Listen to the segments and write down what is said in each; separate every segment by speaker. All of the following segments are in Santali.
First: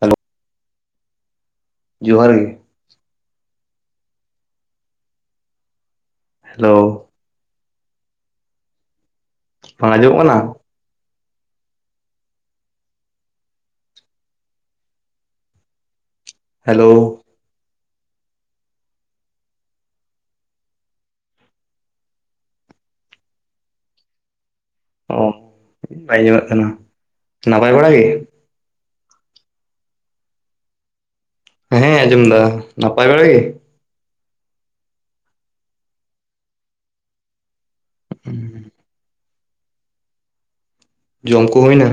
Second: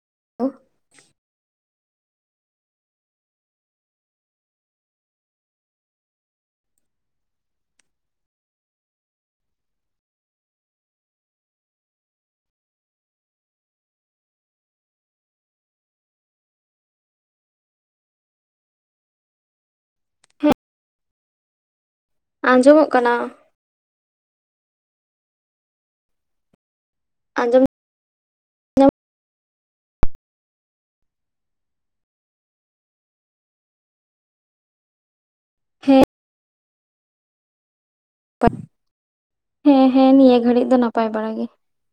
Speaker 1: ᱦᱮᱞᱳ
Speaker 2: [unintelligible]
Speaker 1: ᱡᱚᱦᱟᱨ ᱜᱮ ᱦᱮᱞᱳ ᱟᱸᱡᱚᱜ ᱠᱟᱱᱟ ᱦᱮᱞᱳ
Speaker 2: ᱦᱮᱸ ᱟᱸᱡᱚᱢᱚᱜ ᱠᱟᱱᱟ᱾
Speaker 1: ᱚ ᱵᱟᱭ ᱟᱸᱡᱚᱢᱮᱫ ᱠᱟᱱᱟ
Speaker 2: ᱟᱸᱡᱚᱢ
Speaker 1: ᱱᱟᱯᱟᱭ ᱵᱟᱲᱟ ᱜᱮ᱾ ᱦᱮᱸ ᱟᱡᱸᱡᱚᱢ ᱮᱫᱟ ᱱᱟᱯᱟᱭ ᱵᱟᱲᱟ ᱜᱮ᱾
Speaker 2: ᱦᱮᱸ [unintelligible] ᱦᱮᱸ ᱦᱮᱸ ᱱᱤᱭᱟᱹ ᱜᱷᱟᱹᱲᱤᱡ ᱫᱚ ᱱᱟ
Speaker 1: ᱡᱚᱢ ᱠᱩ ᱦᱩᱭᱱᱟ?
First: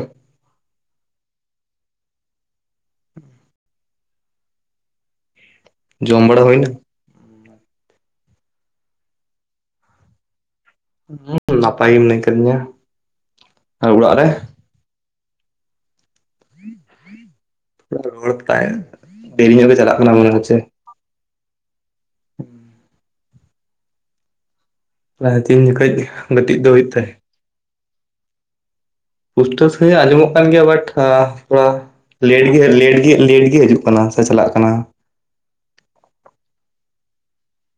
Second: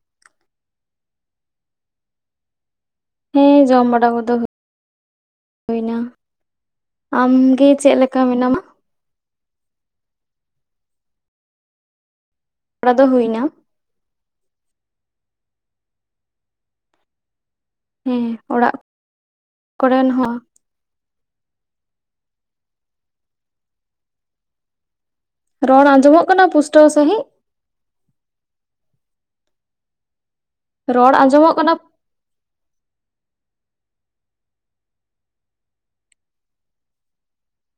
Speaker 2: ᱦᱮᱸ ᱡᱚᱢ ᱵᱟᱲᱟ ᱠᱚᱫᱚ ᱦᱩᱭ ᱮᱱᱟ᱾
Speaker 1: ᱡᱚᱢ ᱵᱟᱲᱟ ᱦᱩᱭᱱᱟ
Speaker 2: ᱟᱢ ᱜᱮ ᱪᱮᱫ ᱞᱮᱠᱟ ᱢᱮᱱᱟᱢᱟ?
Speaker 1: ᱦᱩᱸ [unintelligible] ᱱᱟᱯᱟᱭ ᱜᱮ ᱢᱮᱱᱟᱭᱟ᱾
Speaker 2: ᱵᱟᱲᱟ [unintelligible] ᱫᱚ ᱦᱩᱭᱱᱟ
Speaker 1: ᱟᱞᱮ ᱚᱲᱟᱜ ᱨᱮ
Speaker 2: ᱦᱮᱸ
Speaker 1: ᱨᱚᱲ ᱛᱟᱭ
Speaker 2: ᱚᱲᱟᱜ
Speaker 1: [unintelligible] ᱫᱮᱨᱤ ᱧᱚᱜ ᱜᱮ ᱪᱟᱞᱟᱜ
Speaker 2: ᱠᱚᱨᱮᱱ
Speaker 1: ᱠᱟᱱᱟ ᱢᱚᱱᱮ
Speaker 2: ᱦᱚᱸ
Speaker 1: ᱦᱚᱪᱪᱮ ᱚᱱᱟ ᱦᱚ ᱛᱤᱱ
Speaker 2: ᱨᱚᱲ
Speaker 1: ᱡᱚᱠᱷᱮᱡ,
Speaker 2: ᱟᱸᱡᱚᱢᱚᱜ ᱠᱟᱱᱟ
Speaker 1: ᱜᱟᱛᱮᱜ ᱫᱚ
Speaker 2: ᱯᱩᱥᱴᱟᱹᱣ
Speaker 1: ᱦᱩᱭᱩᱜ ᱛᱟᱭᱮᱱᱼᱼ
Speaker 2: ᱥᱟᱺᱦᱤᱡ
Speaker 1: ᱯᱩᱥᱴᱟᱹᱣ ᱥᱟᱺᱦᱤᱡ ᱟᱸᱡᱚᱢᱚᱜ ᱠᱟᱱ ᱜᱮᱭᱟ ᱵᱟᱴ
Speaker 2: ᱨᱚᱲ ᱟᱸᱡᱚᱢᱚᱜ
Speaker 1: ᱛᱷᱚᱲᱟᱼᱼ
Speaker 2: ᱠᱟᱱᱟ
Speaker 1: ᱞᱮᱴ ᱜᱮ ᱞᱮᱴ ᱜᱮ ᱞᱮᱴ ᱜᱮ ᱦᱤᱡᱩᱜ ᱠᱟᱱᱟ ᱥᱮ ᱪᱟᱞᱟᱜ ᱠᱟᱱᱟ᱾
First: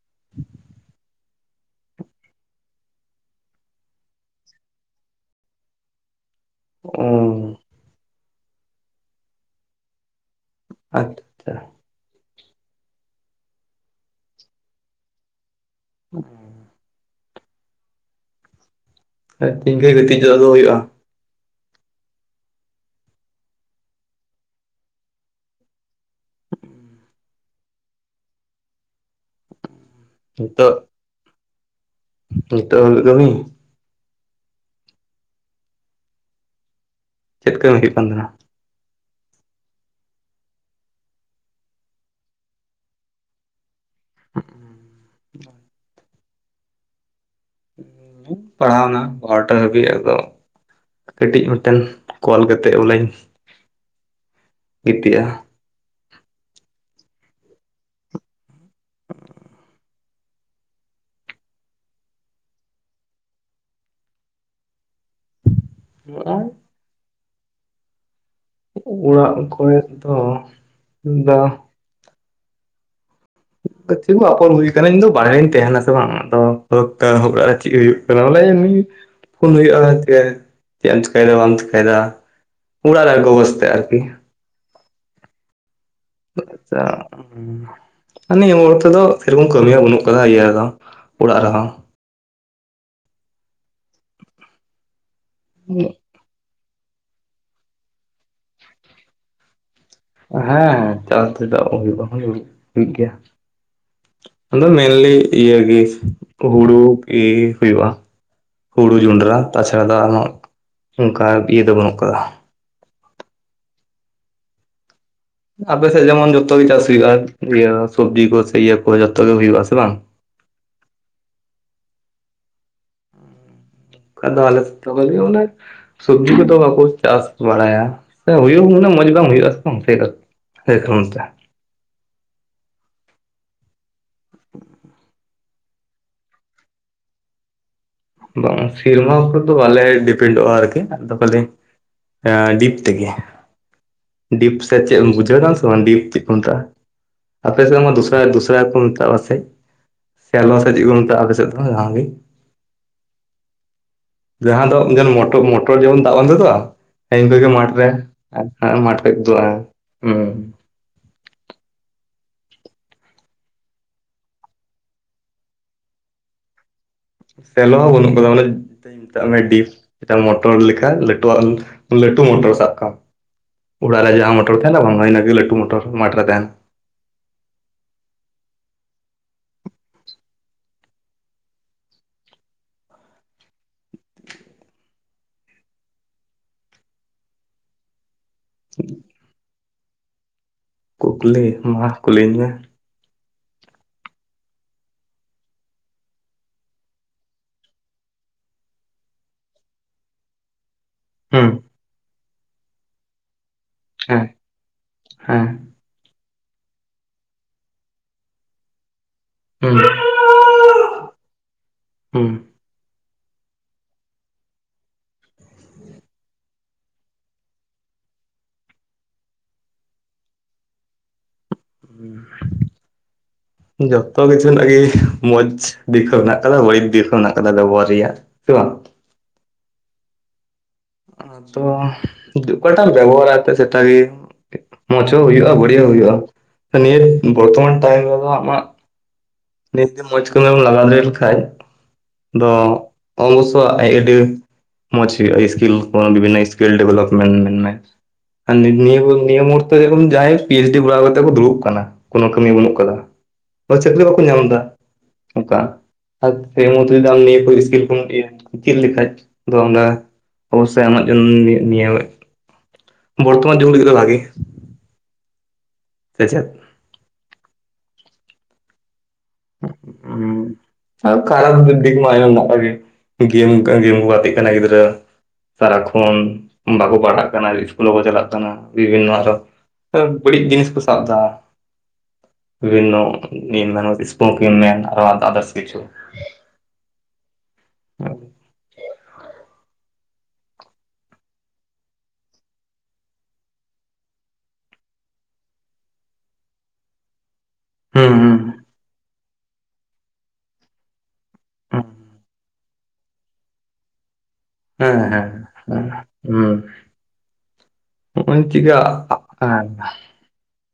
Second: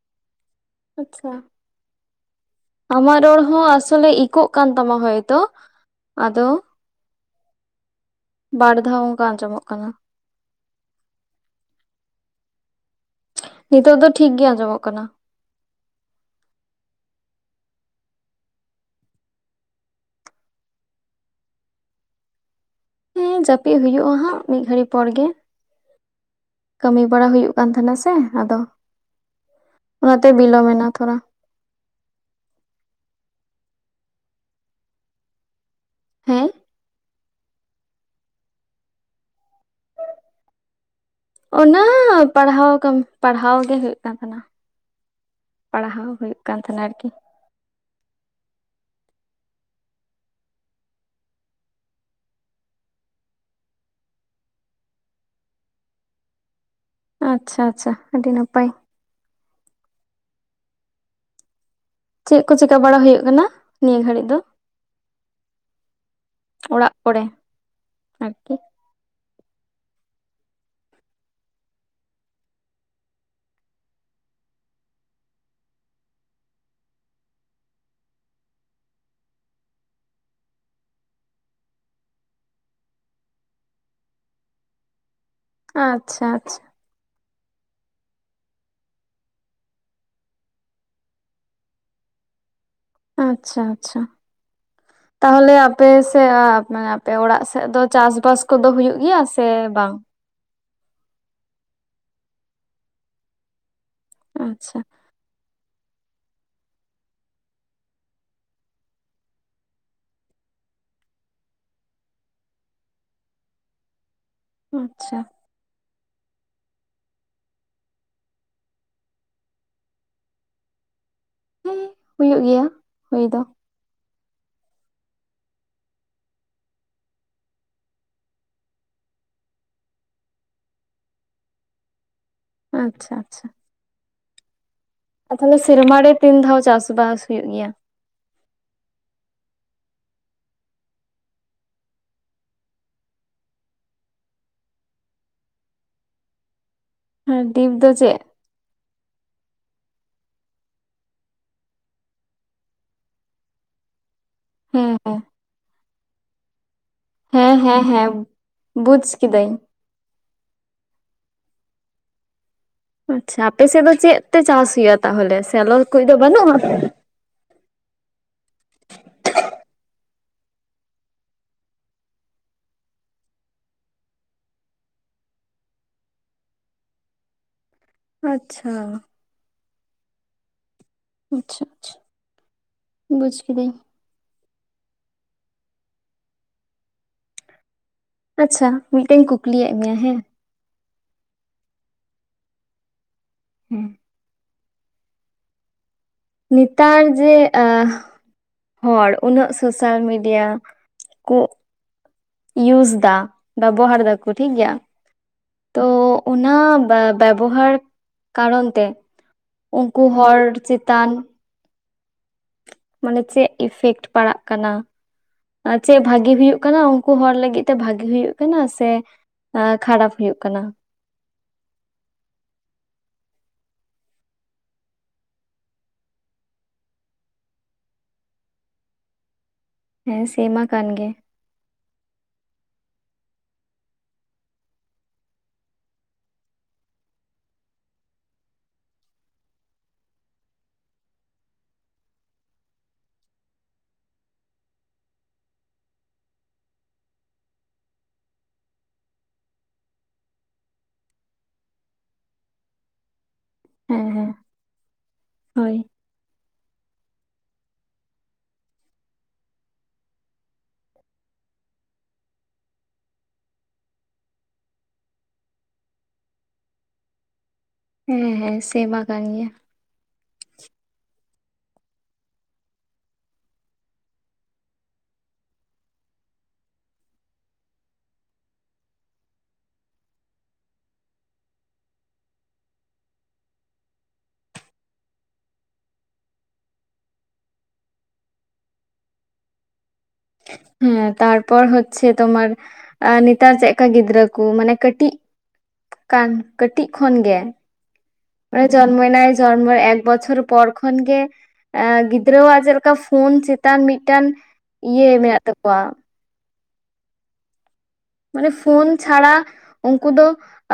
Speaker 1: [inaudible]
Speaker 2: ᱟᱪᱪᱷᱟ ᱟᱢᱟᱜ ᱨᱚᱲ ᱦᱚᱸ ᱟᱥᱚᱞᱮ ᱤᱠᱟᱹᱜ ᱠᱟᱱ ᱛᱟᱢᱟ ᱦᱚᱭᱛᱚ, ᱟᱫᱚᱼᱼ
Speaker 1: ᱚ [unintelligible]
Speaker 2: ᱵᱟᱨ ᱫᱷᱟᱣ ᱚᱱᱠᱟ ᱟᱸᱡᱚᱢᱚᱜ ᱠᱟᱱᱟ᱾
Speaker 1: ᱟᱴ
Speaker 2: ᱱᱤᱛᱚᱜ ᱫᱚ ᱴᱷᱤᱠᱜᱤ ᱟᱸᱡᱚᱢᱚᱜ ᱠᱟᱱᱟ᱾
Speaker 1: ᱦᱮᱸ [unintelligible] ᱟᱨ ᱤᱧ ᱠᱷᱚᱱ [unintelligible] ᱜᱟᱛᱮ ᱪᱚᱜ ᱫᱚ ᱦᱩᱭᱩᱜᱭᱼᱟ
Speaker 2: ᱦᱮᱸ ᱡᱟᱯᱤᱫ ᱦᱩᱭᱩᱜᱼᱟ ᱦᱟᱸᱜ ᱢᱤᱫ ᱜᱷᱟᱹᱲᱤᱡ ᱯᱚᱨ ᱜᱮ᱾ ᱠᱟᱹᱢᱤ ᱵᱟᱲᱟ ᱦᱩᱭᱩᱜ ᱠᱟᱱ ᱛᱟᱦᱮᱱᱟ ᱥᱮ ᱟᱫᱚ, ᱚᱱᱟᱛᱮ ᱵᱤᱞᱚᱢ
Speaker 1: ᱱᱤᱛᱚᱜ
Speaker 2: ᱮᱱᱟ ᱛᱷᱚᱲᱟ᱾
Speaker 1: ᱱᱤᱛᱚᱜ ᱫᱷᱟᱹᱵᱤᱡ ᱠᱟᱹᱢᱤ?
Speaker 2: ᱦᱮᱸ
Speaker 1: ᱪᱮᱫ ᱠᱟᱹᱢᱤ ᱦᱩᱭᱩᱜ ᱠᱟᱱ ᱛᱟᱦᱮᱱᱟ᱾
Speaker 2: ᱚᱱᱟ ᱯᱟᱲᱦᱟᱣ ᱠᱟ, ᱢ ᱯᱟᱲᱦᱟᱣ ᱜᱮ ᱦᱩᱭᱩᱜ ᱠᱟᱱ ᱛᱟᱦᱮᱱᱟ ᱯᱟᱲᱦᱟᱣ ᱦᱩᱭᱩᱜᱼᱼ ᱠᱟᱱ ᱛᱟᱦᱮᱱᱟ ᱠᱤ᱾
Speaker 1: ᱯᱟᱲᱦᱟᱣᱱᱟ ᱵᱟᱨᱴᱟ ᱦᱟᱹᱵᱤᱡ ᱟᱫᱚ ᱠᱟᱹᱴᱤᱡ ᱢᱤᱫᱴᱮᱱ ᱠᱚᱞ ᱠᱟᱛᱮᱫ ᱵᱚᱞᱮᱧ, ᱜᱤᱛᱤᱜᱼᱟ ᱾
Speaker 2: ᱟᱪᱪᱷᱟ ᱟᱪᱪᱷᱟ ᱟᱹᱰᱤ ᱱᱟᱯᱟᱭ ᱾ ᱪᱮᱜ ᱠᱚ ᱪᱤᱠᱟᱹ ᱵᱟᱲᱟ ᱦᱩᱭᱩᱜ ᱠᱟᱱᱟ ᱱᱤᱭᱟᱹ ᱜᱷᱟᱹᱲᱤᱡ ᱫᱚ?
Speaker 1: ᱦᱚᱸᱜᱼᱚᱭ ᱾
Speaker 2: ᱚᱲᱟᱜ ᱠᱚᱨᱮ ᱟᱨᱠᱤ ᱾
Speaker 1: ᱚᱲᱟᱜ ᱠᱚᱨᱮ ᱫᱚ ᱫᱟ ᱪᱟ ᱟᱯᱚᱨ ᱦᱩᱭ ᱠᱟᱱᱟ ᱤᱧ ᱫᱚ ᱵᱟᱝᱤᱧ ᱛᱟᱦᱮᱱᱟᱥᱮ ᱵᱟᱝ [unintelligible] ᱪᱮᱜ ᱦᱩᱭᱩᱜ ᱾ ᱚᱞᱟᱞᱮ ᱮᱢᱱᱤ ᱯᱷᱳᱱ ᱦᱩᱭᱩᱜᱼᱟ ᱪᱮᱜ ᱮᱢ ᱪᱮᱠᱟᱭ ᱫᱟ ᱵᱟᱢ ᱪᱮᱠᱟᱭ ᱫᱟ ᱾ ᱚᱲᱟᱜ ᱨᱮᱠᱚ ᱵᱚᱥᱛᱮ ᱟᱨᱠᱤ,
Speaker 2: ᱟᱪᱪᱷᱟ ᱟᱪᱪᱷᱟ ᱾
Speaker 1: [unintelligible] ᱱᱤᱭᱟᱹ ᱢᱩᱦᱩᱨ ᱛᱮᱫᱚ ᱥᱮᱨᱚᱠᱚᱢ ᱠᱟᱹᱢᱤ ᱦᱚᱸ ᱵᱟᱹᱱᱩᱜ ᱟᱠᱟᱫᱟ ᱤᱭᱟᱹ ᱨᱮᱫᱚ ᱚᱲᱟᱜ ᱨᱮᱦᱚᱸ ᱾
Speaker 2: ᱟᱪᱪᱷᱟ ᱟᱪᱪᱷᱟ ᱛᱟᱦᱚᱞᱮ ᱟᱯᱮᱥᱮ ᱥᱮ ᱦᱟ ᱢᱟᱱᱮ ᱟᱯᱮ ᱚᱲᱟᱜ ᱥᱮᱫ ᱫᱚ ᱪᱟᱥ ᱵᱟᱥ ᱠᱚᱫᱚ ᱦᱩᱭᱩᱜ ᱜᱮᱭᱟ ᱥᱮ ᱵᱟᱝ?
Speaker 1: ᱦᱮᱸ ᱪᱟᱞ ᱪᱮᱫᱟᱜ ᱦᱩᱭᱩᱜ ᱦᱩᱭᱩᱜᱼᱜᱮᱭᱟ ᱾ ᱟᱫᱚ
Speaker 2: ᱟᱪᱪᱷᱟ
Speaker 1: ᱢᱮᱱᱞᱤ ᱤᱭᱟᱹ ᱜᱮ ᱦᱩᱲᱩ ᱤᱨ ᱦᱩᱭᱩᱜᱼᱟ ᱾ ᱦᱩᱲᱩ, ᱡᱚᱱᱰᱨᱟ ᱛᱟᱪᱷᱟᱲᱟ ᱫᱚ ᱟᱨᱦᱚᱸ ᱚᱱᱠᱟ ᱤᱭᱟᱹ ᱫᱚ ᱵᱟᱹᱱᱩᱜ ᱟᱠᱟᱫᱟ ᱾
Speaker 2: ᱟᱪᱪᱷᱟ ᱾
Speaker 1: ᱟᱯᱮᱥᱮᱜ ᱡᱮᱢᱚᱱ ᱡᱚᱛᱚ ᱜᱮ ᱪᱟᱥ ᱦᱩᱭᱩᱜᱼᱟ ᱤᱭᱟᱹ ᱥᱚᱵᱽᱡᱤ ᱠᱚ ᱥᱮ ᱤᱭᱟᱹ ᱠᱚ ᱡᱚᱛᱚ ᱜᱮ ᱦᱩᱭᱩᱜᱼᱟ‌ ᱦᱮᱸ ᱥᱮ ᱵᱟᱝ ᱾
Speaker 2: ᱦᱩᱸ ᱦᱩᱭᱩᱜ ᱜᱮᱭᱟ ᱦᱩᱭ ᱫᱚ ᱾
Speaker 1: ᱟᱫᱚ ᱟᱞᱮ ᱥᱮᱫᱫᱚ ᱵᱦᱟᱜᱤᱜᱮ ᱚᱱᱟ ᱥᱚᱵᱡᱤ ᱠᱚᱫᱚ ᱵᱟᱠᱚ ᱪᱟᱥ ᱵᱟᱲᱟᱭᱟ ᱥᱮ ᱦᱩᱭᱩᱜ ᱩᱱᱟᱹᱜ ᱢᱚᱡᱽ ᱵᱟᱝ ᱦᱩᱭᱩᱜᱼᱟ ᱵᱟᱝ ᱥᱮ [unintelligible]
Speaker 2: ᱟᱪᱪᱷᱟ ᱟᱪᱪᱷᱟ ᱾ ᱛᱟᱦᱚᱞᱮ ᱥᱮᱨᱢᱟᱟᱨ ᱨᱮ ᱛᱤᱱ ᱫᱷᱟᱣ ᱪᱟᱥ ᱵᱟᱥ ᱦᱩᱭᱩᱜ ᱜᱮᱭᱟ?
Speaker 1: ᱵᱟᱝ ᱥᱮᱨᱢᱟᱩᱯᱚᱨ ᱫᱚ ᱵᱟᱞᱮ ᱰᱤᱯᱷᱮᱱᱰᱚᱜᱼᱟ ᱟᱨᱠᱤ ᱟᱫᱚ ᱯᱮ ᱟᱸ ᱰᱤᱯ ᱛᱮᱜᱮ ᱰᱤᱯ ᱥᱮ ᱪᱮᱫ ᱮᱢ ᱵᱩᱡᱷᱟᱹᱣ ᱫᱟᱢ ᱥᱮ ᱵᱟᱝ ᱰᱤᱯ ᱪᱮᱫ ᱠᱚᱢ ᱢᱮᱛᱟᱜᱼᱟ? ᱟᱯᱮ
Speaker 2: ᱰᱤᱯ
Speaker 1: ᱥᱮᱛ ᱟᱢ
Speaker 2: ᱫᱚ
Speaker 1: ᱫᱩᱥᱨᱟ
Speaker 2: ᱪᱮᱫ
Speaker 1: ᱫᱩᱥᱨᱟ ᱨᱚᱠᱚᱢ ᱠᱚ ᱢᱮᱛᱟᱜ ᱵᱟᱝ ᱥᱮ ᱠᱮᱞᱮᱣᱟ ᱥᱮ ᱪᱮᱜ ᱠᱚ ᱢᱮᱛᱟᱜᱼᱟ ᱟᱯᱮ ᱥᱮᱫ ᱫᱚ ᱡᱟᱦᱟᱸ ᱜᱮ ᱡᱟᱦᱟᱸ ᱫᱚ
Speaker 2: ᱦᱮᱸ ᱦᱮᱸ
Speaker 1: ᱡᱚ ᱢᱚᱴᱚᱨ ᱡᱮᱢᱚᱱ ᱫᱟᱜ ᱵᱟᱝ ᱛᱩᱫᱩᱜᱼᱟ ᱾ ᱤᱱᱠᱟ ᱜᱮ
Speaker 2: ᱦᱮᱸ ᱦᱮᱸ
Speaker 1: ᱢᱟᱴᱷᱨᱮ
Speaker 2: ᱦᱮᱸ
Speaker 1: ᱢᱟᱴᱷ ᱯᱮ
Speaker 2: ᱵᱩᱡᱽ
Speaker 1: ᱩᱫᱩᱜᱼᱟ
Speaker 2: ᱠᱤᱫᱟᱹᱧ
Speaker 1: ᱦᱮᱸ
Speaker 2: ᱟᱪᱪᱷᱟ ᱟᱯᱮ ᱥᱮᱫ ᱫᱚ ᱪᱮᱫ ᱛᱮ ᱪᱟᱥ ᱦᱩᱭᱩᱜᱼᱟ, ᱛᱟᱦᱚᱞᱮ ᱥᱮᱞᱚ ᱠᱚᱫᱚ ᱵᱟᱹᱱᱩᱜᱼᱟ?
Speaker 1: ᱥᱮᱞᱚ ᱦᱚᱸ ᱵᱚᱱᱩᱜ ᱠᱟᱫᱟ ᱢᱟᱱᱮ ᱢᱮᱛᱟᱜ ᱢᱮ ᱰᱤᱯ ᱢᱤᱫᱴᱟᱝ ᱢᱚᱴᱚᱨ ᱞᱮᱠᱟ ᱞᱟᱹᱴᱩᱣᱟᱜ ᱞᱟᱹᱴᱩ ᱢᱚᱴᱚᱨ ᱥᱟᱵ ᱠᱟᱜ ᱢᱮ ᱩᱲᱟᱜ ᱨᱮ ᱡᱟᱦᱟᱸ ᱢᱚᱴᱟᱨ ᱛᱟᱦᱮ ᱱᱟ ᱵᱟᱝ ᱤᱱᱟᱜᱮ ᱞᱟᱹᱴᱩ ᱢᱚᱴᱚᱨ ᱢᱟᱴᱨᱮ ᱛᱟᱦᱮᱱᱟ᱾
Speaker 2: ᱟᱪᱪᱷᱟ ᱾ ᱟᱪᱪᱷᱟ ᱟᱪᱪᱷᱟ ᱵᱩᱡᱽ ᱠᱤᱫᱟᱹᱧ ᱾
Speaker 1: [inaudible]
Speaker 2: ᱟᱪᱪᱷᱟ ᱢᱤᱫᱴᱟᱝ ᱤᱧ ᱠᱩᱠᱞᱤᱭᱮᱫ ᱢᱮᱭᱟ ᱦᱮᱸ,
Speaker 1: ᱠᱩᱠᱞᱤ ᱢᱟ ᱠᱩᱞᱤᱧ ᱢᱮ ᱾
Speaker 2: ᱦᱮᱸ᱾ ᱱᱮᱛᱟᱨ ᱡᱮ ᱦᱚᱲ ᱩᱱᱟᱹᱜ ᱥᱳᱥᱟᱞ ᱢᱤᱰᱤᱭᱟ, ᱠᱩ
Speaker 1: ᱦᱩᱸ
Speaker 2: ᱤᱭᱩᱥ ᱫᱟ ᱵᱮᱵᱚᱦᱟᱨ
Speaker 1: ᱦᱮᱸ
Speaker 2: ᱫᱟᱠᱚ ᱴᱷᱤᱠᱜᱮᱭᱟ,
Speaker 1: ᱦᱮᱸ ᱾
Speaker 2: ᱛᱚ ᱚᱱᱟ ᱵᱮᱵᱚᱦᱟᱨ ᱠᱟᱨᱚᱱ ᱛᱮ
Speaker 1: ᱦᱩᱸ
Speaker 2: ᱩᱱᱠᱩ ᱦᱚᱲ ᱪᱮᱛᱟᱱ
Speaker 1: ᱦᱩᱸ
Speaker 2: ᱢᱟᱱᱮ ᱪᱮᱫ ᱤᱯᱷᱮᱠᱴ ᱯᱟᱲᱟᱜ ᱠᱟᱱᱟ? ᱮ ᱪᱮᱫ ᱵᱷᱟᱜᱮ ᱦᱩᱭᱩᱜ ᱠᱟᱱᱟ ᱩᱱᱠᱩ ᱦᱚᱲ ᱞᱟᱹᱜᱤᱫ ᱛᱮ ᱵᱷᱟᱜᱮ ᱦᱩᱭᱩᱜ ᱠᱟᱱᱟ ᱥᱮ ᱟ ᱠᱷᱟᱨᱟᱯ ᱦᱩᱭᱩᱜᱜ ᱠᱟᱱᱟ?
Speaker 1: [unintelligible] ᱡᱚᱛᱚ ᱠᱤᱪᱷᱩ ᱨᱮᱱᱟᱜ ᱜᱮ ᱢᱚᱸᱡᱽ ᱫᱤᱠ ᱦᱚᱸ ᱢᱮᱱᱟᱜ ᱠᱟᱫᱟ ᱵᱟᱹᱲᱤᱡ ᱫᱤᱠ ᱦᱚᱸ ᱢᱮᱱᱟᱜ ᱠᱟᱫᱟ ᱵᱮᱵᱚᱦᱟᱨ ᱨᱮᱭᱟᱜ ᱥᱮ ᱵᱟᱝ?
Speaker 2: ᱦᱮᱸ ᱥᱮᱢᱟ ᱠᱟᱱ ᱜᱮ᱾
Speaker 1: ᱦᱟᱸ ᱛᱚ ᱚᱠᱚᱭᱴᱟᱜ ᱵᱮᱵᱚᱦᱟᱨᱛᱮ ᱥᱮᱴᱟ ᱞᱤᱭᱮ ᱢᱚᱸᱡ ᱦᱚᱸ ᱦᱩᱭᱩᱜᱼᱟ ᱵᱟᱹᱲᱤᱡᱟᱹ ᱦᱩᱭᱩᱜᱼᱟ, ᱱᱤᱭᱟᱹ ᱵᱚᱨᱛᱚᱢᱟᱱ ᱴᱟᱭᱤᱢ ᱨᱮᱫᱚ ᱟᱢᱟᱜ ᱱᱤᱛ ᱢᱚᱸᱡᱽ ᱠᱚᱢᱤᱢ ᱞᱟᱜᱟᱣ ᱞᱟᱜᱟᱣ ᱞᱮᱱᱠᱷᱟᱱᱡ ᱫᱚ ᱚᱵᱚᱥᱚᱣᱟᱜ [unintelligible] ᱟᱹᱰᱤ ᱢᱚᱸᱡᱽ ᱦᱩᱭᱩᱜ ᱥᱠᱤᱞ ᱵᱤᱵᱷᱤᱱᱱᱚ ᱥᱠᱤᱞ ᱰᱮᱵᱷᱞᱚᱯᱢᱮᱱᱴ ᱢᱮᱱᱢ ᱢᱮ ᱟᱨ ᱱᱤᱭᱟᱹ ᱱᱤᱭᱟᱹ ᱢᱩᱦᱩᱨᱛᱚ ᱡᱟᱦᱟᱸᱭ ᱯᱤᱮᱭᱪᱰᱤ ᱠᱚᱨᱟᱣ ᱠᱟᱛᱮ ᱠᱚ ᱫᱩᱲᱩᱵ ᱠᱟᱱᱟ ᱠᱳᱱᱳ ᱠᱟᱹᱢᱤ ᱵᱟᱹᱱᱩᱜ ᱠᱟᱫᱟ ᱪᱫ
Speaker 2: ᱦᱮᱸ
Speaker 1: ᱜᱮ ᱵᱟᱠᱚ
Speaker 2: ᱦᱮᱸ
Speaker 1: ᱧᱟᱢ ᱫᱟ ᱚᱱᱠᱟ
Speaker 2: ᱦᱳᱭ
Speaker 1: [unintelligible] ᱪᱮᱫ ᱞᱮᱠᱟ ᱫᱚ ᱚᱱᱟ [unintelligible] ᱵᱚᱨᱛᱚᱢᱟᱱ ᱡᱩᱜ ᱞᱟᱹᱜᱤᱫ ᱵᱷᱟᱜᱤ ᱥᱮᱪᱮᱫᱽ
Speaker 2: ᱦᱮᱸ ᱦᱮᱸ ᱥᱮᱵᱟ ᱠᱟᱱ ᱜᱮᱭᱟ᱾
Speaker 1: ᱦᱩᱸᱜ ᱩᱸ᱾ ᱳᱭ ᱠᱟᱨᱚᱱ [unintelligible] ᱜᱮᱢ ᱠᱚ ᱜᱟᱛᱮᱜ ᱠᱟᱱᱟ ᱜᱤᱫᱽᱨᱟᱹ ᱥᱟᱨᱟᱠᱷᱚᱱ ᱵᱟᱠᱚ ᱯᱟᱲᱦᱟᱜ ᱠᱟᱱᱟ, ᱤᱥᱠᱩᱞ ᱵᱟᱠᱚ ᱪᱟᱞᱟᱜ ᱠᱟᱱᱟ, ᱵᱤᱵᱷᱤᱱᱱᱚ ᱟᱨᱦᱚ ᱵᱟᱹᱲᱤᱡ ᱡᱤᱱᱤᱥ ᱠᱚ ᱥᱟᱵᱽ ᱫᱟ ᱵᱤᱵᱷᱤᱱᱱᱚ [unintelligible] [unintelligible] ᱟᱨᱚ ᱟᱫᱟᱨᱥ ᱠᱤᱪᱷᱩ ᱦᱮᱸ [unintelligible]
Speaker 2: ᱦᱮᱸ ᱛᱟᱨᱯᱚᱨ ᱦᱳᱪᱷᱮ ᱛᱳᱢᱟᱨ ᱟ ᱱᱮᱛᱟᱨ ᱪᱮᱫᱠᱟ ᱜᱤᱫᱽᱨᱟᱹ ᱠᱚ ᱢᱟᱱᱮ ᱠᱟᱹᱴᱤᱡᱽ ᱠᱟᱱ ᱠᱟᱹᱴᱤᱡᱽ ᱠᱷᱚᱱᱜᱮ
Speaker 1: ᱦᱩᱸ ᱦᱩᱸ
Speaker 2: ᱡᱚᱱᱢᱚᱭᱱᱟᱭ ᱡᱚᱱᱢᱚ ᱮᱠ ᱵᱚᱪᱷᱚᱨ ᱯᱚᱨ ᱠᱷᱚᱱ ᱜᱮ
Speaker 1: ᱦᱩᱸ
Speaker 2: ᱮᱸ ᱜᱤᱫᱽᱨᱟᱹᱣᱟᱜ ᱪᱮᱫ ᱞᱮᱠᱟ ᱯᱷᱳᱱ ᱪᱮᱛᱟᱱ ᱢᱤᱫᱴᱟᱱ
Speaker 1: ᱦᱮᱸ
Speaker 2: ᱤᱭᱟᱹ ᱢᱮᱱᱟᱜ
Speaker 1: ᱦᱮᱸ
Speaker 2: ᱛᱟᱠᱚᱣᱟ
Speaker 1: ᱦᱮᱸ ᱦᱩᱸ ᱱᱚᱜᱼᱚᱭ
Speaker 2: ᱢᱟᱱᱮ
Speaker 1: ᱪᱤᱠᱟ
Speaker 2: ᱯᱷᱳᱱ ᱪᱷᱟᱲᱟ
Speaker 1: ᱦᱮᱸ
Speaker 2: ᱩᱱᱠᱩ ᱫᱚ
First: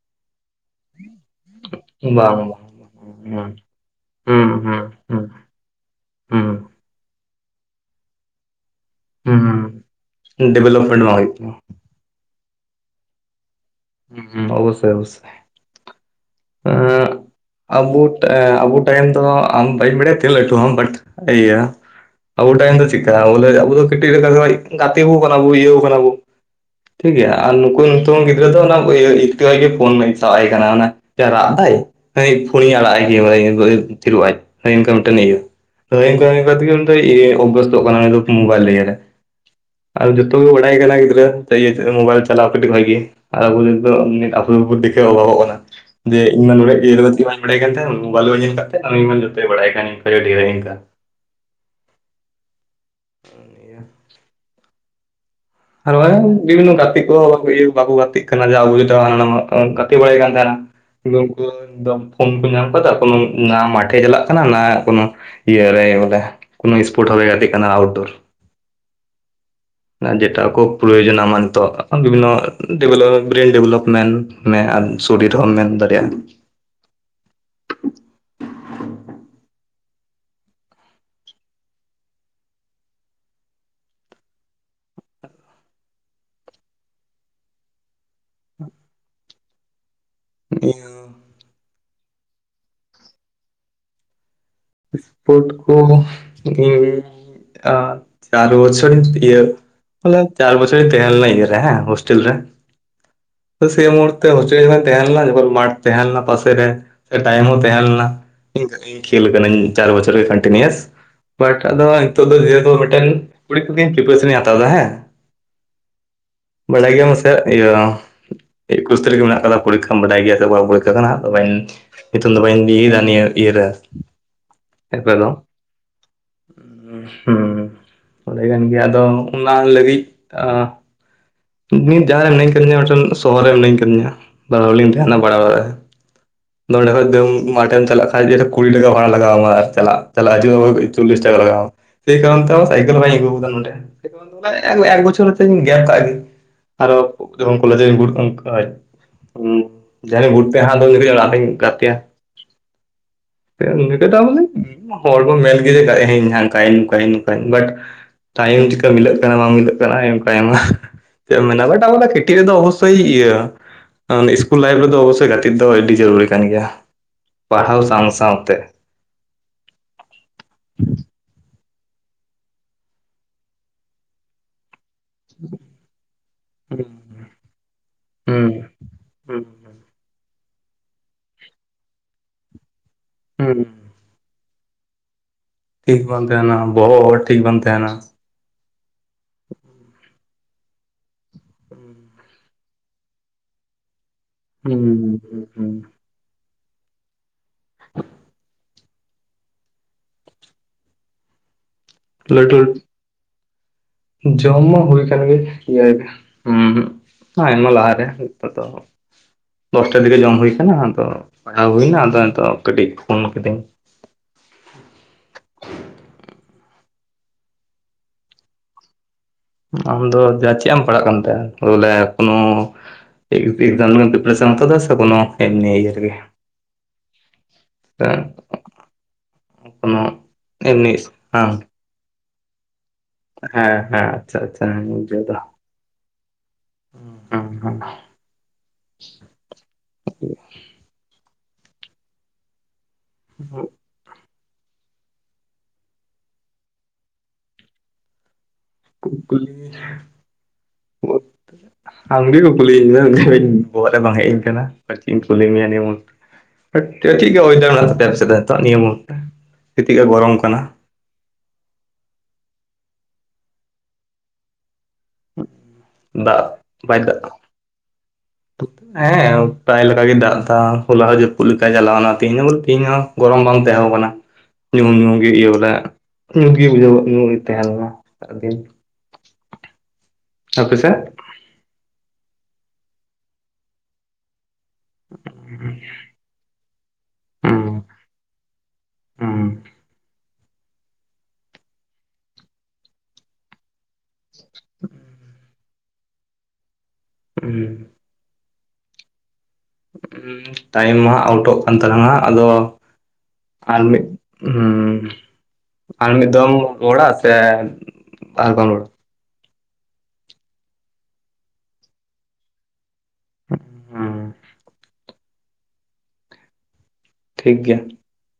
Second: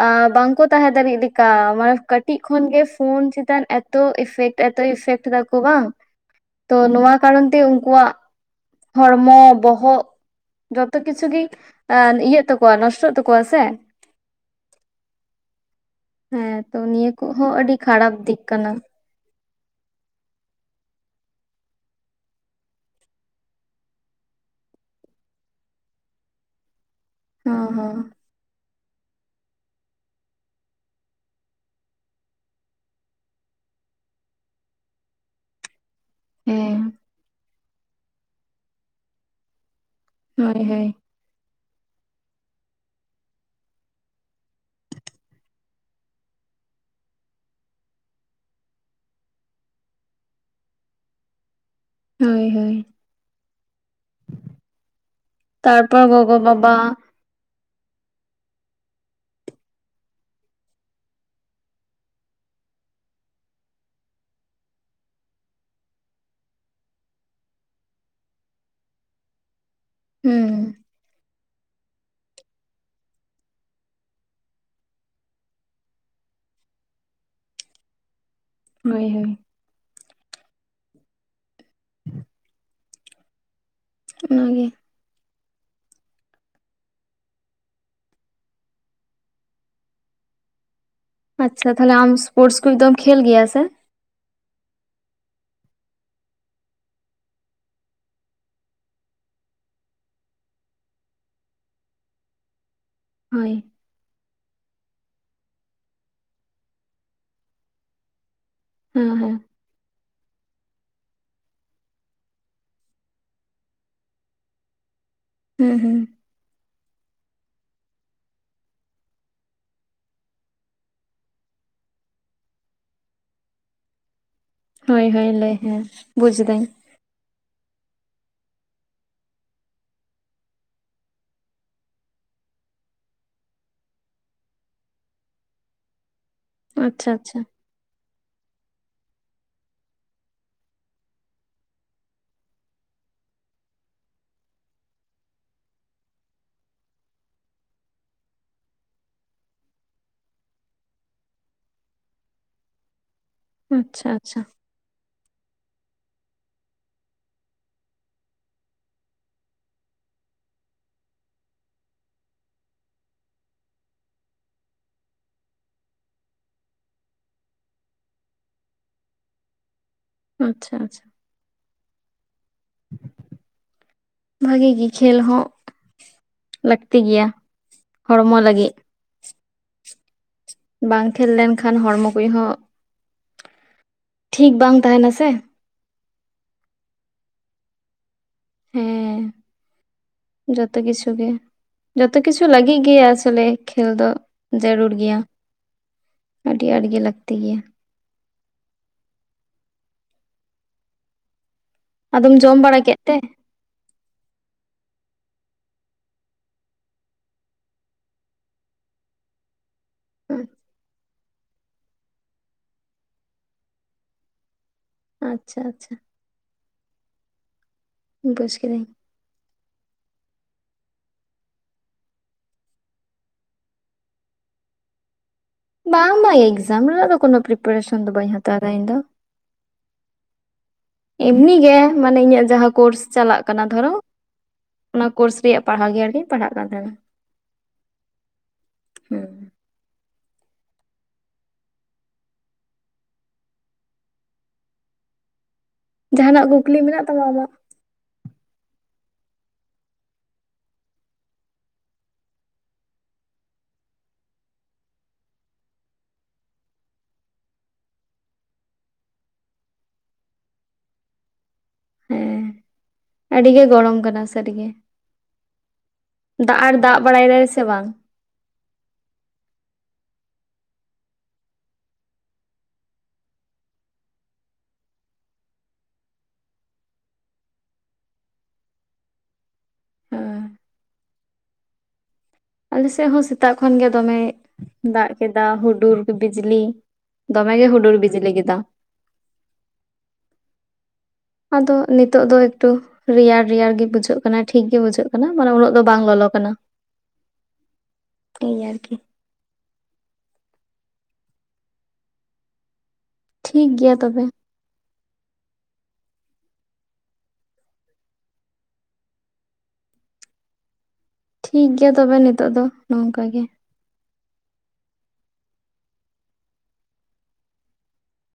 Speaker 2: ᱟ ᱵᱟᱝᱠᱚ ᱛᱟᱦᱮᱸ ᱫᱟᱲᱮᱭᱟᱜ ᱞᱮᱠᱟ ᱢᱟᱱᱮ
Speaker 1: ᱵᱟᱝ
Speaker 2: ᱠᱟᱹᱴᱤᱡ
Speaker 1: ᱵᱟᱝ
Speaker 2: ᱠᱷᱚᱱᱜᱮ ᱯᱷᱳᱱ
Speaker 1: ᱦᱩᱸ
Speaker 2: ᱪᱮᱛᱟᱱ ᱮᱛᱚ ᱤᱯᱷᱮᱴ ᱮᱛᱚ
Speaker 1: ᱦᱩᱸ ᱦᱩᱸ
Speaker 2: ᱤᱯᱷᱮᱠᱴ ᱫᱟᱠᱚ ᱵᱟᱝ
Speaker 1: ᱦᱩᱸ
Speaker 2: ᱛᱚ ᱱᱚᱣᱟ ᱠᱟᱨᱚᱱ ᱛᱮ ᱩᱱᱠᱩᱣᱟᱜ ᱦᱚᱲᱢᱚ
Speaker 1: ᱦᱩᱸ
Speaker 2: ᱵᱚᱦᱚᱜ
Speaker 1: ᱦᱩᱸ
Speaker 2: ᱡᱚᱛᱚ
Speaker 1: ᱰᱮᱵᱷᱞᱚᱯᱢᱮᱱᱴ ᱵᱟᱝ
Speaker 2: ᱠᱤᱪᱷᱩ
Speaker 1: ᱦᱩᱭᱩᱜ
Speaker 2: ᱜᱮ
Speaker 1: ᱠᱟᱱᱟ
Speaker 2: ᱟ ᱤᱭᱟᱹᱜ ᱛᱟᱠᱚᱣᱟ ᱱᱸᱚᱥᱴᱚ ᱛᱟᱠᱚᱣᱟ ᱥᱮ᱾
Speaker 1: ᱦᱩᱸ ᱚᱵᱚᱥᱥᱳᱭ ᱚᱵᱚᱥᱥᱳᱭ᱾
Speaker 2: ᱦᱮᱸ ᱛᱚ
Speaker 1: ᱩᱸᱜ
Speaker 2: ᱱᱤᱭᱟᱹ ᱠᱚᱦᱚᱸ ᱟᱹᱰᱤ
Speaker 1: ᱟᱵᱚ
Speaker 2: ᱠᱷᱟᱨᱟᱯ
Speaker 1: ᱴᱟ
Speaker 2: ᱫᱤᱠ ᱠᱟᱱᱟ
Speaker 1: ᱟᱵᱚ ᱴᱟᱭᱤᱢ ᱛᱮᱫᱚ ᱟᱢ [unintelligible] ᱟᱵᱚ ᱴᱟᱭᱤᱢ ᱫᱚ ᱪᱮᱠᱟ ᱵᱚᱞᱮ ᱟᱵᱚ ᱫᱚ ᱠᱟᱹᱴᱤᱡ ᱨᱮ ᱜᱟᱛᱮ ᱟᱠᱟᱱᱟᱵᱚᱱ ᱤᱭᱟᱹᱭ ᱟᱠᱟᱱᱟᱵᱚᱱ ᱴᱷᱤᱠᱜᱮᱭᱟ ᱟᱨ
Speaker 2: ᱦᱚᱸ
Speaker 1: ᱱᱩᱠᱩᱝ
Speaker 2: ᱦᱚᱸ
Speaker 1: ᱱᱤᱛᱚᱝ ᱜᱮ ᱜᱤᱫᱽᱨᱟᱹ ᱫᱚ [unintelligible] ᱜᱮ ᱯᱷᱳᱱ ᱥᱟᱵ ᱟᱭ ᱠᱟᱱᱟ ᱟᱱᱟ ᱨᱟᱜ ᱫᱟᱭ ᱦᱭ ᱯᱷᱳᱱ ᱟᱲᱟᱜ ᱟᱭ ᱜᱮ ᱛᱤᱨᱚᱜ ᱟᱭ ᱤᱱᱠᱟ ᱢᱤᱫᱴᱮᱱ ᱤᱭᱟᱹ᱾ ᱦᱚᱭ ᱚᱱᱠᱟ ᱦᱚᱭ ᱚᱱᱠᱟᱛᱮᱜᱮ ᱩᱱᱤ
Speaker 2: ᱦᱮᱸ
Speaker 1: ᱫᱚᱭ ᱤᱭᱹ ᱚᱵᱚᱥᱛᱚᱜ ᱠᱟᱱᱟ ᱩᱱᱤ ᱫᱚ ᱢᱳᱵᱟᱭᱤᱞ ᱨᱮ ᱤᱭᱸ ᱨᱮ ᱟᱨ ᱡᱚᱛᱚ ᱜᱮ
Speaker 2: ᱦᱳᱭ
Speaker 1: ᱵᱟᱲᱟᱭ
Speaker 2: ᱦᱳᱭ
Speaker 1: ᱠᱟᱱᱟ ᱜᱤᱫᱽᱨᱟᱹ ᱢᱳᱵᱟᱭᱤᱞ ᱪᱟᱞᱟᱣ ᱠᱟᱛᱮ ᱵᱷᱟᱹᱜᱤ ᱟᱨ ᱟᱵᱚ ᱱᱤᱛᱚᱜ ᱟᱵᱚᱜᱮᱵᱚᱱ ᱫᱮᱠᱷᱟᱣ ᱟᱠᱚ ᱠᱟᱱᱟ᱾ ᱡᱮ ᱤᱧ ᱢᱟ ᱱᱚᱰᱮᱤᱧ ᱵᱟᱲᱟᱭ ᱠᱟᱱ ᱛᱟᱦᱮᱸ ᱢᱳᱵᱟᱧᱮᱞ ᱠᱟᱜ ᱛᱟᱦᱮᱸ ᱢᱟ ᱡᱚᱛᱮᱜ ᱵᱟᱲᱟᱭ ᱠᱟᱱᱷᱮ ᱤᱱᱠᱟ
Speaker 2: ᱦᱳᱭ ᱦᱳᱭ᱾
Speaker 1: ᱟᱨ
Speaker 2: ᱛᱟᱨᱯᱚᱨ
Speaker 1: ᱵᱟᱝ
Speaker 2: ᱜᱚᱜᱚ
Speaker 1: ᱵᱤᱵᱷᱤᱱᱱᱚ
Speaker 2: ᱵᱟᱵᱟ
Speaker 1: ᱜᱟᱛᱮ ᱠᱚ ᱤᱭᱟᱹ ᱵᱟᱵᱩ ᱜᱟᱛᱮᱜ [unintelligible] ᱜᱟᱛᱮ ᱵᱟᱲᱟᱭ ᱠᱟᱱ ᱛᱟᱦᱮᱱᱟ᱾ [unintelligible] ᱯᱷᱳᱱ ᱠᱚ ᱧᱟᱢ ᱟᱠᱟᱫᱟ ᱠᱚᱱᱳ ᱱᱟ ᱢᱟᱴᱷᱮ ᱪᱟᱞᱟᱜ ᱠᱟᱱᱟ ᱱᱟ ᱠᱳᱱᱳ, ᱤᱭᱟᱹ ᱨᱮ ᱵᱚᱞᱮ ᱠᱳᱱᱳ ᱥᱯᱳᱨᱴ ᱥᱮᱱᱚᱜ ᱮ ᱜᱟᱛᱮ ᱠᱟᱱᱟ ᱟᱣᱴᱰᱳᱨ᱾ ᱟᱸ ᱡᱮᱴᱟ,
Speaker 2: ᱦᱩᱸ
Speaker 1: ᱠᱷᱩᱵ ᱯᱨᱭᱳᱡᱚᱱᱟ ᱟᱢᱟᱜ ᱱᱤᱛᱚᱜ ᱵᱤᱵᱷᱤᱱᱱᱚ [unintelligible] ᱰᱮᱵᱷᱞᱚᱯᱢᱮᱱᱴ ᱢᱮ ᱟᱨ, ᱥᱚᱨᱤᱨ ᱦᱚᱸᱢ ᱢᱮᱱ ᱫᱟᱲᱮᱭᱟᱜᱼᱟ᱾
Speaker 2: ᱦᱳᱭ ᱦᱳᱭ, ᱚᱱᱟᱜᱮ,
Speaker 1: ᱱᱤᱦᱟᱹᱛ,
Speaker 2: ᱟᱪᱪᱷᱟ ᱛᱟᱦᱚᱞᱮ ᱟᱢ ᱥᱯᱳᱨᱴᱥ ᱠᱚ ᱫᱚᱢ ᱠᱷᱮᱞ ᱜᱮᱭᱟ ᱥᱮ?
Speaker 1: ᱥᱯᱳᱴ ᱠᱚ ᱤᱧ ᱟᱹ ᱪᱟᱨ ᱵᱚᱪᱷᱚᱨ ᱤᱭᱟᱹ, ᱵᱚᱞᱮ ᱪᱟᱨ ᱵᱪᱚᱨᱤᱧ ᱛᱟᱦᱮ ᱞᱤᱱᱟᱸᱧ ᱤᱭᱟᱹ ᱨᱮ ᱦᱮᱸ ᱦᱥᱴᱮᱞ ᱨᱮ᱾
Speaker 2: ᱦᱳᱭ,
Speaker 1: ᱛᱚ ᱥᱮ ᱢᱩᱦᱩᱨᱛᱮ [unintelligible] ᱛᱟᱦᱮᱸ ᱞᱮᱱᱟ ᱡᱚᱠᱷᱚᱱ ᱢᱟᱴᱷ ᱛᱟᱦᱮᱸ ᱞᱮᱱᱟ ᱯᱟᱥᱮ ᱨᱮ ᱥᱮ ᱴᱟᱭᱤᱢ ᱦᱚᱸ ᱛᱟᱦᱮᱸ ᱞᱮᱱᱟ᱾ ᱤᱧ
Speaker 2: ᱦᱮᱸ
Speaker 1: ᱠᱷᱮᱞ
Speaker 2: ᱦᱮᱸ
Speaker 1: ᱠᱟᱱᱟᱹᱧ ᱪᱟᱨ ᱵᱚᱪᱷᱚᱨᱚᱜᱮ ᱠᱚᱱᱴᱤᱱᱤᱭᱩᱟᱤ᱾ ᱵᱟᱴ ᱟᱫᱚ ᱱᱤᱛᱚᱜ ᱫᱚ ᱡᱮᱦᱮᱛᱩ ᱢᱮᱫᱴᱮᱱ [unintelligible] ᱯᱤᱯᱟᱨᱮᱥᱚᱱ ᱤᱧ ᱦᱟᱛᱟᱣ ᱮᱫᱟ ᱦᱮᱸ,
Speaker 2: ᱦᱩᱸ ᱦᱩᱸ,
Speaker 1: ᱵᱟᱰᱟᱭ ᱜᱮᱭᱟᱢ ᱥᱮ ᱤᱭᱟᱹ, ᱮᱠᱩᱥ ᱛᱟᱨᱤᱠ ᱨᱮ ᱢᱮᱱᱟᱜ ᱠᱟᱫᱟ ᱯᱚᱨᱤᱠᱠᱷᱟᱢ ᱵᱟᱰᱟᱭ ᱜᱮᱭᱟ ᱥᱮ ᱵᱟᱝ ᱯᱚᱨᱤᱠᱠᱷᱟ ᱠᱟᱱᱟ ᱛᱚᱵᱮᱱ ᱧᱩᱛᱩᱢ ᱫᱚ ᱵᱟᱹᱧ ᱤᱭᱟᱹᱭ ᱫᱟ ᱱᱤᱭᱟᱹ ᱤᱭᱟᱹᱨᱮ ᱟᱨᱠᱤ,
Speaker 2: ᱦᱳᱭ ᱦᱳᱭ ᱞᱟᱹᱭ ᱦᱮᱸ ᱵᱩᱡᱽᱫᱟᱹᱧ᱾
Speaker 1: ᱦᱩᱸ ᱚᱸᱱᱰᱮ ᱠᱟᱱ ᱜᱮᱭᱟ ᱟᱫᱚ ᱚᱱᱟ ᱞᱟᱹᱜᱤᱫ ᱟ ᱱᱤᱛ ᱡᱟᱸᱦᱟᱨᱮ ᱢᱤᱱᱟᱹᱧ ᱠᱟᱫᱤᱧᱟ [unintelligible] ᱥᱚᱦᱚᱨ ᱨᱮ ᱢᱤᱱᱟᱹᱧ ᱠᱟᱫᱤᱧᱟ ᱵᱟᱨ ᱦᱟᱲ ᱞᱤᱧ ᱛᱟᱦᱮᱱᱟ ᱵᱷᱟᱲᱟ ᱚᱲᱟᱜ ᱨᱮ᱾ ᱫᱚ ᱚᱸᱰᱮ ᱠᱷᱚᱡ
Speaker 2: ᱟᱪᱪᱷᱟ
Speaker 1: ᱫᱚᱢ
Speaker 2: ᱟᱪᱪᱷᱟ
Speaker 1: ᱢᱟᱴᱷᱮᱢ ᱪᱟᱞᱟᱜ ᱠᱟ [inaudible] ᱠᱩᱲᱤ ᱴᱟᱠᱟ ᱵᱷᱟᱲᱟ ᱞᱟᱜᱣᱟᱢᱟ ᱟᱨ ᱪᱟᱞᱟᱜ ᱪᱟᱞᱟᱜ ᱦᱤᱡᱩᱜ ᱪᱚᱞᱞᱤᱥ ᱴᱟᱠᱟ ᱞᱟᱜᱣᱟᱢᱟ᱾ ᱥᱮᱭ ᱠᱚᱨᱚᱱ ᱛᱮ ᱦᱚᱸ ᱥᱟᱭᱠᱮᱞ ᱵᱟᱹᱧ ᱟᱜᱩ ᱠᱟᱫᱟ ᱱᱚᱰᱮ [unintelligible] ᱥᱮᱭ ᱠᱟᱨᱚᱱ ᱮᱠ ᱵᱚᱪᱷᱚᱨ ᱦᱳᱭᱛᱳᱧ ᱜᱮᱞ ᱠᱟᱜ ᱜᱮ᱾ ᱟᱨᱦᱚ [unintelligible] ᱠᱚᱞᱮᱡᱽ [unintelligible] ᱦᱩᱸ, ᱡᱟᱭᱦᱳᱠ ᱵᱩᱴ [unintelligible] ᱜᱟᱛᱮ
Speaker 2: ᱟᱪᱪᱷᱟ
Speaker 1: ᱟ᱾ [unintelligible] ᱢᱟᱱᱮ
Speaker 2: ᱟᱪᱪᱷᱟ
Speaker 1: ᱦᱚᱲ ᱵᱚᱱ [unintelligible] ᱵᱟᱴ, ᱴᱟᱭᱤᱢ ᱪᱤᱠᱟ ᱢᱤᱞᱟᱹᱜ ᱠᱟᱱᱟ ᱵᱟᱝ ᱢᱤᱞᱟᱹᱜ ᱠᱟᱱᱟ ᱟᱡᱭᱮ ᱚᱱᱠᱟᱭᱟᱢᱟ᱾ [unintelligible] ᱠᱤᱴᱤ ᱨᱮᱫᱚ ᱚᱵᱚᱥᱥᱳᱭ ᱤᱭᱟᱹ, ᱤᱥᱠᱩᱞ ᱞᱟᱭᱤᱯᱷ ᱨᱮᱫᱚ ᱚᱵᱚᱥᱥᱳᱭ ᱜᱟᱛᱮᱜ ᱫᱚ ᱟᱹᱰᱤ ᱡᱚᱨᱩᱨᱤ ᱠᱟᱱ ᱜᱮᱭᱟ ᱯᱟᱲᱦᱟᱣ ᱥᱟᱸᱶ ᱥᱟᱸᱶᱛᱮ᱾
Speaker 2: ᱟᱪᱪᱷᱟ ᱟᱪᱪᱷᱟ, ᱵᱷᱟᱜᱤ ᱜᱮ ᱠᱷᱮᱞ ᱦᱚᱸ, ᱞᱟᱹᱠᱛᱤ ᱜᱮᱭᱟ ᱦᱚᱲᱢᱚ ᱞᱟᱹᱜᱤᱫ᱾
Speaker 1: ᱦᱩᱸ ᱦᱩᱸ᱾
Speaker 2: ᱵᱟᱝ ᱠᱷᱮᱞ ᱞᱮᱱᱠᱷᱟᱱ ᱦᱚᱲᱢᱚ ᱠᱚᱭ ᱦᱚᱸ,
Speaker 1: ᱦᱩᱸ ᱦᱩᱸ,
Speaker 2: ᱴᱷᱤᱠ ᱵᱟᱝ ᱛᱟᱦᱮᱱᱟ ᱥᱮ᱾
Speaker 1: ᱴᱷᱤᱠ ᱵᱟᱝ ᱛᱟᱦᱮᱱᱟ ᱵᱚᱦᱚᱜ ᱦᱚᱸ ᱴᱷᱤᱠ ᱵᱟᱝ ᱛᱟᱦᱮᱱᱟ᱾
Speaker 2: ᱦᱮᱸ, ᱡᱚᱛᱚ ᱠᱤᱪᱷᱩ ᱜᱮ ᱡᱚᱛᱚ ᱠᱤᱪᱷᱩ ᱞᱟᱹᱜᱤᱫ ᱜᱮ ᱟᱥᱚᱞᱮ ᱠᱷᱮᱞ ᱫᱚ᱾ ᱡᱟᱹᱨᱩᱲ ᱜᱮᱭᱟ, ᱟᱹᱰᱤ ᱟᱸᱴ ᱜᱮ ᱞᱟᱹᱠᱛᱤ ᱜᱮᱭᱟ᱾ ᱟᱫᱚᱢ
Speaker 1: ᱞᱟᱹᱴᱩ
Speaker 2: ᱡᱚᱢ
Speaker 1: ᱞᱟᱹᱴᱩ
Speaker 2: ᱵᱟᱲᱟ ᱠᱮᱫ ᱛᱮ᱾
Speaker 1: ᱡᱚᱢ ᱢᱟ ᱦᱩᱭ ᱠᱟᱱ ᱜᱮ ᱤᱭᱟᱹ ᱦᱩᱸ, ᱟᱭᱢᱟ ᱞᱟᱦᱟᱨᱮ ᱱᱤᱛᱚᱜ ᱫᱚ, ᱫᱚᱥᱴᱟ ᱫᱤᱜᱮ ᱡᱚᱢ ᱦᱩᱭ ᱠᱟᱱᱟ ᱟᱫᱚ ᱯᱟᱲᱦᱟᱣ ᱦᱩᱭ ᱱᱟ ᱟᱫᱚ ᱱᱤᱛᱳᱜ ᱠᱟᱹᱴᱤᱡ ᱯᱷᱳᱱ ᱠᱤᱫᱟᱹᱧ᱾
Speaker 2: ᱟᱪᱪᱷᱟ ᱟᱪᱪᱷᱟ, ᱵᱩᱡᱽ ᱠᱤᱫᱟᱹᱧ᱾
Speaker 1: ᱟᱢᱫᱚ ᱡᱟ ᱪᱮᱫ ᱮᱢ ᱯᱟᱲᱦᱟᱜ ᱠᱟᱱᱛᱮ ᱵᱚᱞᱮ ᱠᱳᱱᱳ, ᱮᱠᱡᱟᱢ ᱨᱮᱱᱟ ᱯᱨᱤᱯᱟᱨᱮᱥᱚᱱ ᱮᱢ ᱦᱟᱛᱟᱣ ᱫᱟ ᱥᱮ ᱠᱳᱱᱳ, ᱮᱢᱱᱤ ᱤᱭᱟᱹ ᱨᱮᱜᱮ
Speaker 2: ᱵᱟᱝ ᱵᱟᱝ ᱮᱠᱡᱟᱢ ᱨᱮᱱᱟᱜ ᱫᱚ ᱠᱳᱱᱳ ᱯᱨᱤᱯᱟᱨᱮᱥᱚᱱ ᱫᱚ ᱵᱟᱹᱧ ᱦᱟᱛᱟᱣ ᱫᱟ ᱤᱧᱫᱚ
Speaker 1: ᱠᱳᱱᱳ ᱮᱢᱱᱤ ᱦᱮᱸ
Speaker 2: ᱮᱢᱱᱤ ᱜᱮ ᱢᱟᱱᱮ ᱤᱧᱟᱜ ᱡᱟᱦᱟᱸ ᱠᱳᱨᱥ ᱪᱟᱞᱟᱜ ᱠᱟᱱᱟ
Speaker 1: ᱦᱮᱸ
Speaker 2: ᱫᱷᱚᱨᱚ
Speaker 1: ᱦᱮᱸ ᱟᱪᱪᱷᱟ ᱟᱪᱪᱷᱟ
Speaker 2: ᱚᱱᱟ
Speaker 1: ᱵᱩᱡᱷᱟᱹᱣᱫᱟ
Speaker 2: ᱠᱳᱨᱥ ᱨᱮᱭᱟᱜ ᱯᱟᱲᱦᱟᱣ ᱜᱮ ᱟᱨᱠᱤᱧ ᱯᱟᱲᱦᱟᱜ ᱠᱟᱱ ᱛᱟᱦᱮᱱᱟ
Speaker 1: ᱚ ᱦᱚ
Speaker 2: ᱦᱮᱸ
Speaker 1: [inaudible]
Speaker 2: ᱡᱟᱸᱦᱟᱱᱟᱜ ᱠᱩᱠᱞᱤ ᱢᱮᱱᱟᱜ ᱛᱟᱢᱟ ᱟᱢᱟᱜ
Speaker 1: ᱠᱩᱠᱞᱤ ᱵᱚᱞᱛᱮ ᱟᱢᱜᱮ ᱠᱩᱞᱤᱭᱤᱧ ᱢᱮ ᱵᱚᱦᱚᱜ ᱨᱮ ᱵᱟᱝ ᱦᱮᱡ ᱤᱧ ᱠᱟᱱᱟ ᱟᱨ ᱪᱮᱫ ᱤᱧ ᱠᱩᱞᱤ ᱢᱮᱭᱟ ᱱᱤᱭᱟᱹ ᱢᱩᱦᱩᱨᱛᱮ ᱦᱟ. ᱴ ᱮ ᱪᱮᱫᱠᱟ ᱳᱭᱮᱫᱟᱨ ᱢᱮᱱᱟᱜ ᱛᱟᱯᱮᱭᱟ ᱟᱯᱮ ᱥᱮᱫ ᱫᱚ ᱱᱤᱛᱚᱜ ᱱᱤᱭᱟ. ᱢᱩᱦᱩᱨᱛᱮ [unintelligible] ᱜᱚᱨᱚᱢ ᱠᱟᱱᱟ
Speaker 2: ᱦᱮᱸ ᱟᱹᱰᱤ ᱜᱮ ᱜᱚᱨᱚᱢ ᱠᱟᱱᱟ ᱥᱟᱹᱨᱤᱜᱮ ᱫᱟᱜ ᱟᱨ ᱫᱟᱜ ᱵᱟᱲᱟᱭ ᱫᱟᱭ ᱥᱮ ᱵᱟᱝ?
Speaker 1: ᱦᱮᱸ ᱯᱨᱟᱭ ᱞᱮᱠᱟᱜᱮ ᱫᱟᱜ ᱫᱟ ᱦᱚᱞᱟ ᱦᱚᱸ ᱡᱟᱹᱯᱩᱫ ᱞᱮᱠᱟ ᱪᱟᱞᱟᱣᱱᱟ ᱛᱮᱦᱮᱧ ᱦᱚᱸ ᱵᱚᱞᱮ ᱛᱤᱦᱤᱧ ᱦᱚᱸ ᱜᱚᱨᱚᱢ ᱵᱟᱝ ᱛᱟᱦᱮᱸᱣ ᱠᱟᱱᱟ ᱧᱩᱦᱩᱢ ᱧᱩᱦᱩᱢ ᱜᱮ ᱤᱭᱟᱹᱣ ᱞᱮᱫ ᱧᱩᱛ ᱜᱮ ᱵᱩᱡᱷᱟᱹᱣ [unintelligible] ᱛᱟᱦᱮᱸ ᱞᱮᱱᱟ ᱥᱟᱨᱟᱫᱤᱱ
Speaker 2: ᱦᱮᱸ
Speaker 1: ᱟᱯᱮᱥᱮᱫ
Speaker 2: ᱟᱞᱮ ᱥᱮᱫ ᱦᱚᱸ ᱥᱮᱛᱟᱜ ᱠᱷᱚᱱ ᱜᱮ ᱫᱚᱢᱮᱭ ᱫᱟᱜ ᱠᱮᱫᱟ ᱦᱩᱰᱩᱨ ᱵᱤᱡᱽᱞᱤ ᱫᱚᱢᱮ ᱜᱮ ᱦᱩᱰᱩᱨ ᱵᱤᱡᱽᱞᱤ ᱠᱮᱫᱟ
Speaker 1: ᱚ
Speaker 2: ᱟᱫᱚ ᱱᱤᱛᱚᱜ ᱫᱚ ᱮᱠᱴᱩ ᱨᱮᱭᱟᱲ ᱨᱮᱭᱟᱲ ᱜᱮ ᱵᱩᱡᱷᱟᱹᱜ ᱠᱟᱱᱟ ᱴᱷᱤᱠ ᱜᱮ ᱵᱩᱡᱷᱟᱹᱜ ᱠᱟᱱᱟ ᱢᱟᱱᱮ ᱩᱱᱟᱹᱜ ᱫᱚ ᱵᱟᱝ ᱞᱚᱞᱚ ᱠᱟᱱᱟ
Speaker 1: ᱦᱩ
Speaker 2: ᱴᱷᱤᱠ ᱜᱮᱭ ᱟᱨᱠᱤ
Speaker 1: ᱩ ᱴᱟᱭᱤᱢ ᱢᱟ ᱟᱣᱩᱴᱚᱜ ᱠᱟᱱ ᱛᱟᱞᱟᱝ ᱟ ᱟᱫᱚ
Speaker 2: ᱴᱷᱤᱠ
Speaker 1: ᱟᱨ
Speaker 2: ᱜᱮᱭᱟ
Speaker 1: ᱢᱤᱫ
Speaker 2: ᱛᱚᱵᱮ
Speaker 1: ᱦᱩᱸ ᱟᱨ ᱢᱤᱫ ᱫᱚᱢ ᱨᱚᱲᱟ ᱥᱮ ᱟᱨ ᱵᱟᱢ ᱨᱚᱲᱟ
Speaker 2: ᱴᱷᱤᱠ ᱜᱮᱭᱟ ᱛᱚᱵᱮ ᱱᱤᱛᱚᱜ ᱫᱚ ᱱᱚᱝᱠᱟ ᱜᱮ
Speaker 1: ᱦᱮᱸ ᱴᱷᱤᱠ ᱜᱮᱭᱟ